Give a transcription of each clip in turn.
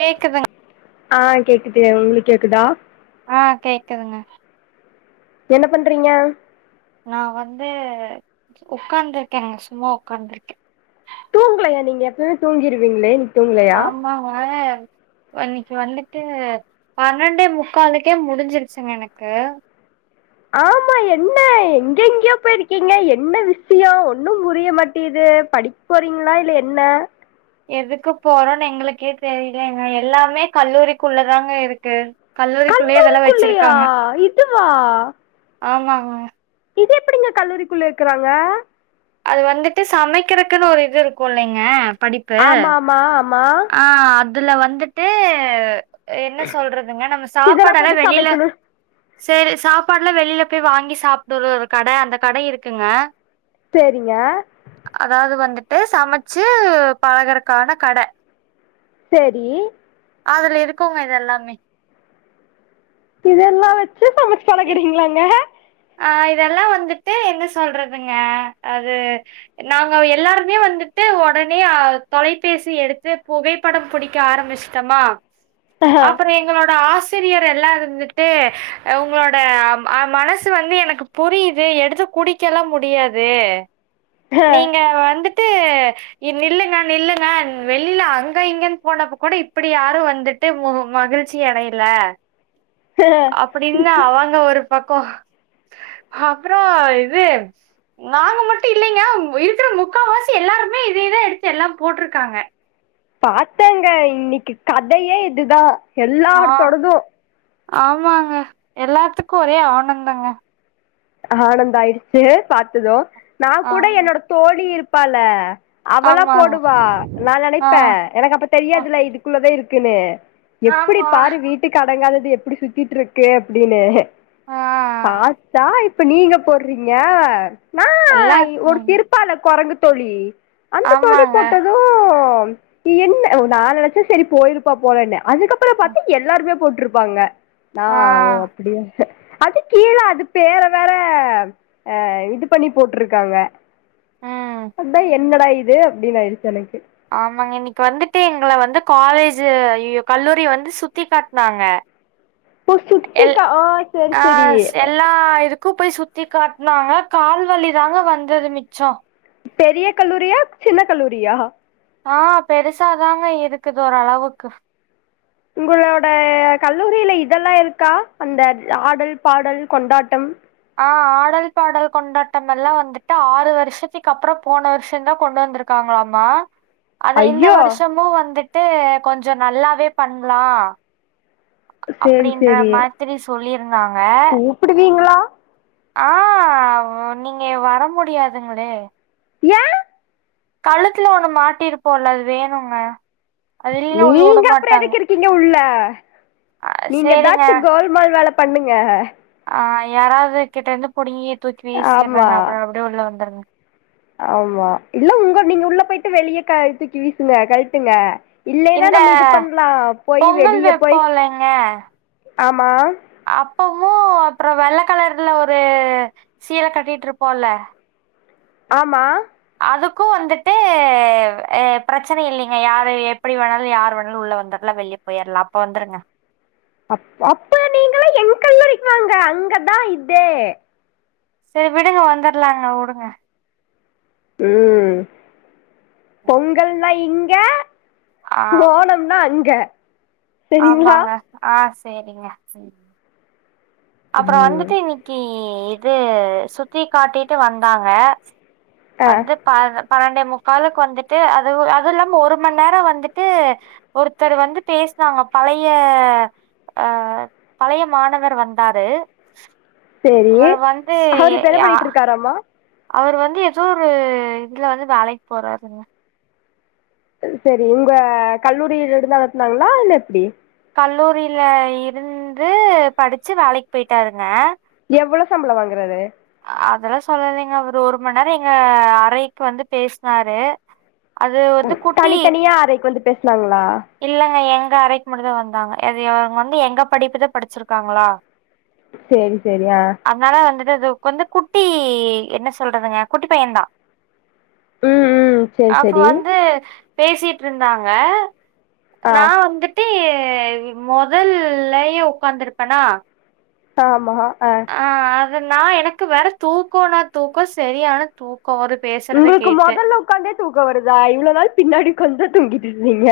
கேக்குதுங்க ஆ கேக்குது, உங்களுக்கு கேக்குதா? ஆ கேக்குதுங்க என்ன பண்றீங்க? நா வந்து உக்காந்துருக்கேங்க, சும்மா உக்காந்துருக்கே. தூங்கலையா நீங்க? எப்பவுமே தூங்கிருவீங்களே தூங்கலையா ஆமாங்க இன்னைக்கி வந்துட்டு, பன்னெண்டே முக்காலுக்கே முடிஞ்சிருச்சுங்க எனக்கு ஆமா, என்ன எங்கங்கயோ போயிருக்கீங்க, என்ன விஷ்யோ? ஒன்னு புரிய மாட்டிங்கிது. து படிக்க போறீங்ளா? இல்ல என்ன? எதுக்கு போறோன்னு எங்களுக்கே தெரிலங்க. எல்லாமே கல்லூரிக்குள்ளதாங்க இருக்கு. கல்லூரிக்குள்ளயே இதெல்லா கல்லூரிக்குள்ளயா? வச்சிருக்காங்க இதுவா? ஆமாங்க இது எப்டிங்க, கல்லூரிக்குள்ள இருக்றாங்க அது வந்துட்டு, சமைக்றக்குன்னு ஒரு இது இருக்கு இல்லைங்க படிப்பு ஆமா ஆமா ஆமா ஆ, அ அதுல வந்துட்டு என்ன சொல்றதுங்க, நம்ம இதெல்லா சாப்பாடுல்லா போட்டு வெளில சமைக்கணு சேரி, சாப்பாடுலா வெளில போய் வாங்கி சாப்புடுற ஒரு கட, அந்த கட இருக்குங்க சேரிங்க ட்டு சமச்சு, பழகுறக்கான கட சேரி அதுல இருக்குங்க இது எல்லாமே. இதெல்லா வச்சு, சமச்சு பழகுறீங்களாங்க? அ இதெல்லா வந்துட்டு என்ன சொல்றதுங்க, அது நாங்க எல்லாருமே வந்துட்டு ஒடனே ஆ தொலைபேசி எடுத்து, புகைப்படம் புடிக்க ஆரம்பிச்சிட்டமா ஆ, அப்பறோ எங்களோட ஆசி சிரியர் எல்லா இருந்துட்டு, அ உங்களோட ஆ, மனசு வந்து எனக்கு புரியுது, எடுத்து குடிக்கலா முடியாது. நீங்க வந்து ஆ நில்லுங்க, நில்லுங்க, வெளில அங்க, இங்கன்னு போனப்ப கூட, இப்டி யாரு வந்துட்டு மு மகிழ்ச்சி அடைல, அப்டின்னு அவங்க ஒரு பக்கோ. அ ஹப்ரோ இது நாங்க மட்டு இல்லேங்க இருக்கிற முக்காவாசி எல்லாருமே, இதேதா எடுத்து எல்லா போட்ருக்காங்க பாத்தேங்க இன்னிக்கு கதையே இதுதா ஆ எல்லார்த்தோடது ஆமாங்க எல்லாத்துக்கு ஒரே ஆனந்தங்க ஆனந்த ஆயிடுச்சு பாத்தது நா ஆ கூட என்னோட தோழி இருப்பால அவளா ஆமாங்க. போடுவா நா ஆ நெனைப்பே எனக்கு அப்ப ஆ தெரியாதுல்ல இதுக்குள்ளதா இருக்குன்னு எப்டி ஆமா பாரு வீட்டுக்கு அடங்காதது எப்டி சுத்திட்டுருக்கு அப்டின்னு ஆ பாத்தா இப்ப நீங்க போடுறீங்க நா எல்லா ஒருத்தி இருப்பால குரங்கு தோழி அந்த தோழி ஆமாங்க. போட்டதூ என்ன ஒ நா நெனச்சே சேரி போயிருப்பா போலன்னு அதுக்கப்புற பாத்தே எல்லாருமே போட் ட்ருப்பாங்க ந ஆ ஓ அப்படிய அது கீழே அது பேற வேற அ இது பண்ணி போட்ருக்காங்க ம். அதா என்னடா இது அப்டினு ஆயிடுச்சு எனக்கு ஆமாங்க இன்னைக்கு வந்துட்டு எங்கள வந்து காலேஜூ அய்யயோ கல்லூரிய வந்து சுத்தி காட்னாங்க ஓ எல் சுத்திக்கா ஆ செரி செரி ஆஹ் ஸ் எல்லா இது க்கு போய் சுத்தி காட்னாங்க கால்வலிதாங்க வந்தது மிச்சோ பெரிய கல்லூரியா சின்ன கல்லூரியா ஆஹ் பெருசாதாங்க இருக்குது ஓரளவுக்கு உங்களோட கல்லூரியில இதெல்லா இருக்கா அந்த ஆடல் பாடல் கொண்டாட்டம் [inaudible] டல் பாடல் கொண்டாட்டம் எல்லா வந்துட்டு ஆறு வருஷத்துக்கு அப்புற போன வருஷம்தா கொண்டு வந்திருக்காங்களாமா அத இந்த ஐயோ வருஷமு வந்துட்டு கொஞ்ச நல்லாவே பண்லா சேரி அப்டின்ற சேரி மாதிரி சொல்லிருந்தாங்க கூப்பிடுவீங்களா ஆஹ் நீங்க வர முடியாதுங்ளே ஏ கழுத்துல ஒண்ணு மாட்டிருப்போல அது வேணுங்க அது இல்லைன்னா உள்ள நீங்க அப்புற விடமாட்டாங்க எதுக்கு இருக்கீங்க உள்ள அ சேரிங்க நீங்கதாச்சு கோல்மால் வேலை பண்ணுங்க ஆஹ யாராவதுகிட்ட இருந்து புடுங்கி தூக்கி ஆமா வீசிறேங்க அப்புற அப்டியே உள்ளே வந்துருங்க ஆமா இல்ல உங்க நீங்க உள்ள போயிட்டு வெளியே க தூக்கி வீசுங்க கழட்டுங்க இல்லேனா இந்த நம்ம இது பண்லா போய் பொங்கல் வெளியே போய் வைப்போம் ஆமா அப்பவும் அப்புற வெள்ள கலர்ல ஒரு சீலை கட்டிட்ருப்போல ஆமா அதுக்கு வந்துட்டு பிரச்சனை இல்லிங்க யாரு எப்டி வேணாலு யார் வேணாலு உள்ள வந்துடலா வெளிய போயிரலா அப்ப வந்துருங்க அப் அப்ப நீங்கள எங் கல்லூரிக்குவாங்க அங்கதா இதே சே விடுங்க வந்துடலாங்க வுடுங்க உம் பொங்கல்னா இங்க ஆ ஓணம்னா அங்க சரிங்களா ஆமாங்க ஆஹ் சேரிங்க அப்புற ம் வந்துட்டு இன்னிக்கு இது சுத்தி காட்டிட்டு வந்தாங்க ஆ வந்து பார்ர பன்னெண்டே முக்காலுக்கு வந்துட்டு அது அது இல்லாம ஒரு மண் நேர வந்துட்டு ஒருத்தர் வந்து பேசி சுனாங்க பழைய ஆஹ பழைய மாணவர் வந்தாரு சரி அவரு வந்து அவரு இப்ப என்ன யா பண்ணிட்டு இருக்காராமா அவரு வந்து ஏதோ ஒரு இதுல வந்து வேலைக்கு போறாருங்க சேரி உங்க கல்லூரியில இருந்து நடத்துனாங்களா இல்ல எப்டி கல்லூரியில இருந்து படிச்சு வேலைக்கு போயிட்டாருங்க எவ்ளோ சம்பளம் வாங்குறாரு அதெல்லா சொல்லலேங்க அவரு ஒரு மண் நேரம் எங்க அறைக்கு வந்து பேசுனாரு அது வந்து குட்டி தனித்தனியா அறைக்கு வந்து பேசுனாங்களா இல்லங்க எங்க அறைக்கு மட்டு தா வந்தாங்க அது இவங்க வந்து எங்க படிப்புதா படிச்சிருக்காங்களா சேரி சேரி ஆ இந்த இது வந்து குட்டி என்ன சொல்றதுங்க குட்டி பையந்தா ம் ம் சரி அப்ப சரி வந்து பேசிட்டுருந்தாங்க ஆ நா வந்துட்டு மொதல்லயே ஒக்காந்துருப்பேனா ஆமா ஆ நா எனக்கு வேற தூக்கோனா தூக்கோ சரியான தூக் உங்களுக்கு மொதல்ல உக்காந்தே தூக்கோ வருதா இவ்ளோ நாள் பின்னாடி உக்காந்துதா தூங்கிட்ருந்தீங்க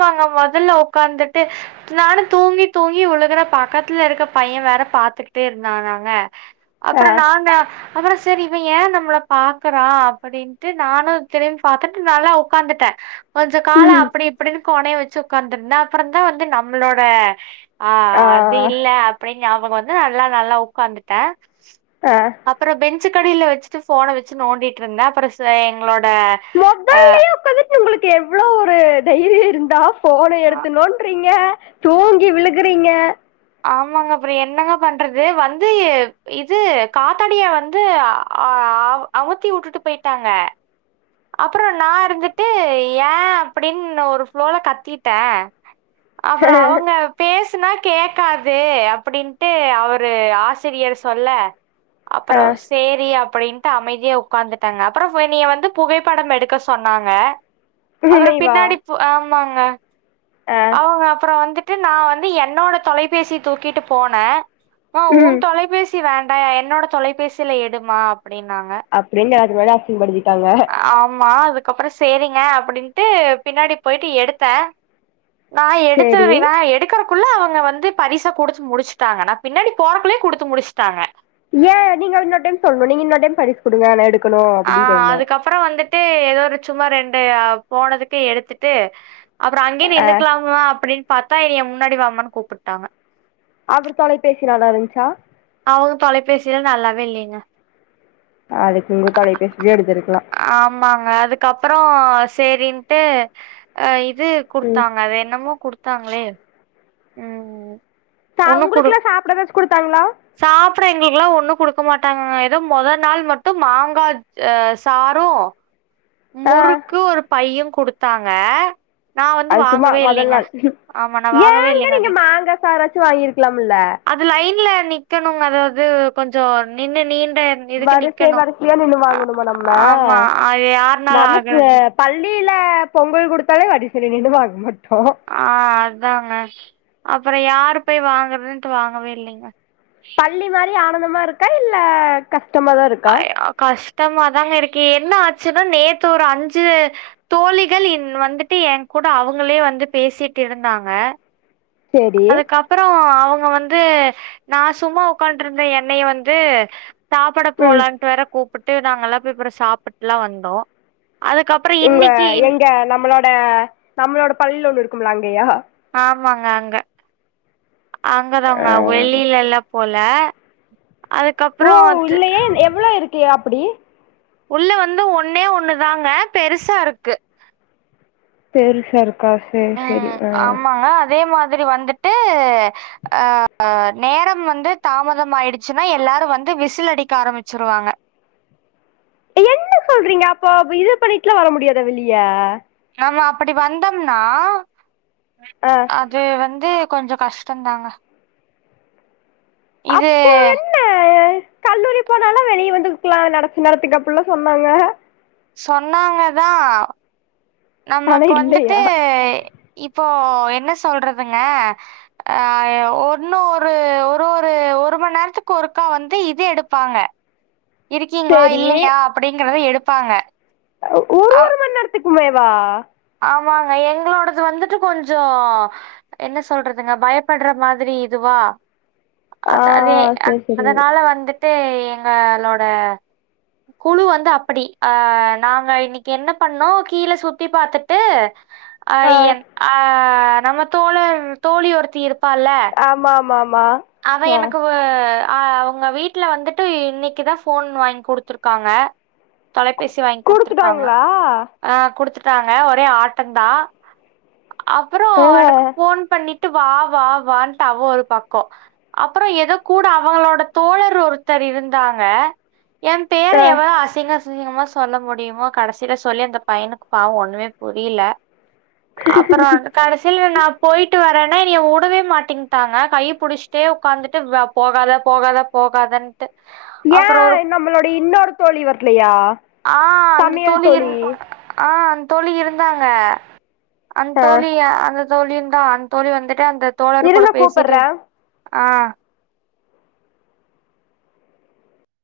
வாங்க மொதல்ல ஒக்காந்துட்டு நானு தூங்கி தூங்கி உழுகுறே பக்கத்துல இருக்க பைய வேற பாத்துக்கிட்டே இருந்தானாங்க ஆ அப்பறோ நாங்க அப்றோ சேரி இவே ஏ நம்மள பாக்குறா அப்டின்னுட்டு நானு திரிம்பிபாத்துட்டு நல்லா உக்காந்துட்டே [unintelligible] கொஞ்ச கால ம் அப்டி இப்டின்னு கோணையா வச்சி ஒக்காந்துருந்தா அப்பறந்தா வந்து நம்மளோட ஆ அது இல்ல அப்டின்னு ஞாபகோ வந்து நல்லா நல்லா உக்காந்துட்டே ஆ அப்பறோ பெஞ்சுக்கடில வச்சிட்டு போன வச்சி நோண்டிட்ருந்தே அப்றோ எங்களோட ஆ ஆ மொதல்லயே உக்காந்துட்டு உங்களுக்கு எவ்ளோ ஒரு தைரியோ இருந்தா போன ஆ எடுத்து நோண்டுறீங்க தூங்கி விழுகுறீங்க ஆமாங்க அப்றோ என்னங்க பண்றது வந்து இது காத்தாடிய வந்து ஆ பாவோ அமத்தி வுட்டுட்டு போயிட்டாங்க அப்றோ நா இருந்துட்டு ஏ அப்டின்னு ஒரு ப்ளோல கத்திட்டே அப்பறோ அவுங்க பேசுனா கேக் காது அப்டின்ட்டு அவரு ஆசிரியர் சொல்ல ஆ அப்பறோ சேரி அப் டின்ட்டு அமைதியா உக்காந்துட்டேங்க அப்றோ என்னிய வந்து புகைப்படம் எடுக்க சொன்னாங்க அப்பறோ நினைவா பின்னாடி ஆமாங்க ஆ அவங்க அப்பறோ வந்துட் டு நா வந்து என்னோட தொலைபேசி தூக்கிட்டு போன ம்மா உன் ம் தொலைபேசி வேண் டா என்னோட தொலைபேசில எடுமா அப்டினாங்க அப்டின்னு எல்லாத்து முன்னாடி அசிங்கப்படுத்திட்டாங்க ஆமா அதுக்கப்பறோ சேரிங்க அப்டின்ட்டு பின்னாடி போயிட்டு எடுத்தே நா சேரி எடுத்ருவே இவே நா எடுக்கறக்குள்ள அவுங்க வந்து பரிச குடுத்து முடிச்சிட்டாங்க நா பின்னாடி போறக்குள்ளயு குடுத்து முடிச்சிட்டாங்க ஏ நீங்க இன்னொரு டைம் சொல்லணு நீங்க இன்னொரு டைம் பரிசு குடுங்க நா எடு ஆ அதுக்கப்பறோ வந்துட் டு ஏதோ ஒரு சும்மா ரெண்டு போனதுக்கு எடுத்துட்டு அப்பறோ அங்கயே ஆ நின்னுக்கலாமா அப்டின்னு பாத்தா எண்ணிய முன்னாடி வாமான்னு கூப்பிட்டாங்க அவரு தொலைபேசி நல்லாருந்துச்சா அவுங்க தொலைபேசில நல்லாவே இல்லீங்க அதுக்கு உங்க தொலைபேசிலயே எடுத்துருக்கலா அதுக்கப்பறோ சேரின்ட்டு ஆ இது ம் குடுத்தாங்க அது என்னமோ குடுத் தாங்களே ம் ம் கா உங்ளுக்கெல்லா சாப்ட ஏதாச்சு குடுத்தாங்களா சாப்ட எங்களுக்குலா ஒண்ணு குடுக்க மாட்டாங்கங்க ஏதோ மொத நாள் மட்டு மாங்கா ஆ சா சாறு ஆ முறுக்கு ஒரு பையு குடுத்தாங்க நா வந்து அது சும்மா வாங்கவே மொதல் இல்லீங்க நாள் ஆமா நா வாங்கவே ஏங்க இல்லீங்க நீங்க அது மாங்கா சாராச்சு வாங்கிருக்கலாம்ல அது லைன்ல நிக்கணுங்க அதாவது கொஞ்சோ நின்னு நீண் இதுக்கு வரிசை நிக்கணு வரிசையா நின்னு ஆ ஆமா அது யார் நமக்கு பள்ளில பொங்கல் குடுத்தாலே வரிசேல நின்னு வாங்க மாட் ஆ அதாங்க அப்பறோ யாரு போய் வாங்கறதுன்ட்டு வாங்கவே இல்லீங்க பள்ளி மாரி ஆனந்தமருக்கா இல்ல கஷ்டமதாருக்கா டம்மாதாங்க இருக்கு என்ன ஆச்சுனா நேத்து ஒரு அஞ்சு தோழிகள் இன் வந்துட்டு ஏன் கூட அவுங்களே வந்து பேசிட் இருந்தாங்க சேரி அதுக்கப்பறோ அவங் ங்க வந்து நா சும்மா உக்காண்ட்ருந்த என்னய வந்து சாப்பட ம் போலான்ட் வேற கூப்புட்டு நாங்கல்லா பே அப்பற சாப்புட்லா வந்தோ அதுக்கப்புறோ இவ்ங்க இன்னிக்கி இன் எங்க நம்மளோட நம்ளோட பள்ளில ஒன்னு இருக்கும்லா அங்கயா ஆமாங்க அங்க ஆ அங்கதாங்க வெள்ளிலலா போல ஓ அதுக்கப்புறோ து இல்லயே எவ்ளோ இருக்கிய அப்புடி உள்ள வந்து ஒன்னே ஒன்னுதாங்க பெருசா இருக்கு பேருசா இருக்கா சேரி சேரி அ துரி வந்துட்டு அ அ நேரம் வந்து தாமதம் ஆயிடுச்சுனா எல்லாரு வந்து விசில் அடிக்க ஆரமிச்சிருவாங்க என்ன சொல்றீங்க அப்போப் இது பண்ணிட்லா வர முடியாத வெளிய நம்ம அப்படி வந்தம்னா ஆ அது வந்து கொஞ்சொ கஷ்ட்டந்தாங்க அப்போ என்ன கல்லூரி போனாலா வெளிய வந்துக்கலா நெடச்ச நேரத்துக் அப்புல்லா சொன்னாங்க சொன்னாங்கதா ஆனா நம்மக் வந்துட்டு இல்லையா இப்போ ஒ என்ன சொல்றதுங்க அ ய ஒன்னு ஒரு ஒரு ஒரு ஒரும நேர்த்துக் கொறுக்கா வந்து இது எடுப்பாங்க இருக்கீங்ளா சரி இல்லையா அப்புடிங்கிற எடுப்பாங்க ஒரு அ ஒரு மண் நேர்த்துக்குமேவா ஆமாங்க எங்ளோடது வந்துட்டு கொஞ்சோ என்ன சொல்றதுங்க பயப்பட்ற மாதுரி இதுவா அ ஆ அத் அதே சரி சரி அதனால வந்துட் டே எங்க ளோட குலு வந்து அப்படி அ நாங்க இன்னிக் என்ன பண்ணோ கீல சுத்தி பாத்துட் டு அ ஆ என் அ நம்ம தோழர் தோழி ஒருத்தி இருப் ஆமாமாம் அவ எனக்கு வ அ அவுங்க வீட்ல வந்துட்டு இன்னிக்கிதா ஃபோன் வாங் குடுத்துருக்காங்க தொலைபேசி வாங் குடுத்துர்க்காங்க குடுத்துட்டாங்களா அ குடுத்துர் டாங்க ஒரே ஆட்டந்தா அப்பறோ ஆ எனக்கு ஃபோன் பண்ணி ட்டு வா வா வான்ட் அவ ஒரு பக் கொ அப்பற எதோ கூட அவங்களோட தோழர் ஒருத்தர் இருந்தாங்க எம் பேர ஆ எவளோ அசிங்கஸ் சீங்கமா சொல்ல முடியுமோ கடசில சொல்லி அந்த பைனுக் பாவ் ஒன்னுமே புரிய்ல அப்பறோன்ட் கடசில நா போயிட்டு வரன்ன எனிய உடவே மாட்டேங்டாங்க கையுப் புடுஷ்டே உக்காந்துட்டு வ போகாத போகாத போகாதன் ஏன் நம்மளோட இன்னொரு தோழி வர்லையா ஆ அந்த தோழி இர் ஆ அந் தோழி இருந்தாங்க அந் ஆ தோழிய அந்த தோழியுந்தா அந் தோழி வந்துட்டு அந்த தோழர் கூட இருங்க பேசிட்டு கூப்பட்றேன் ஆ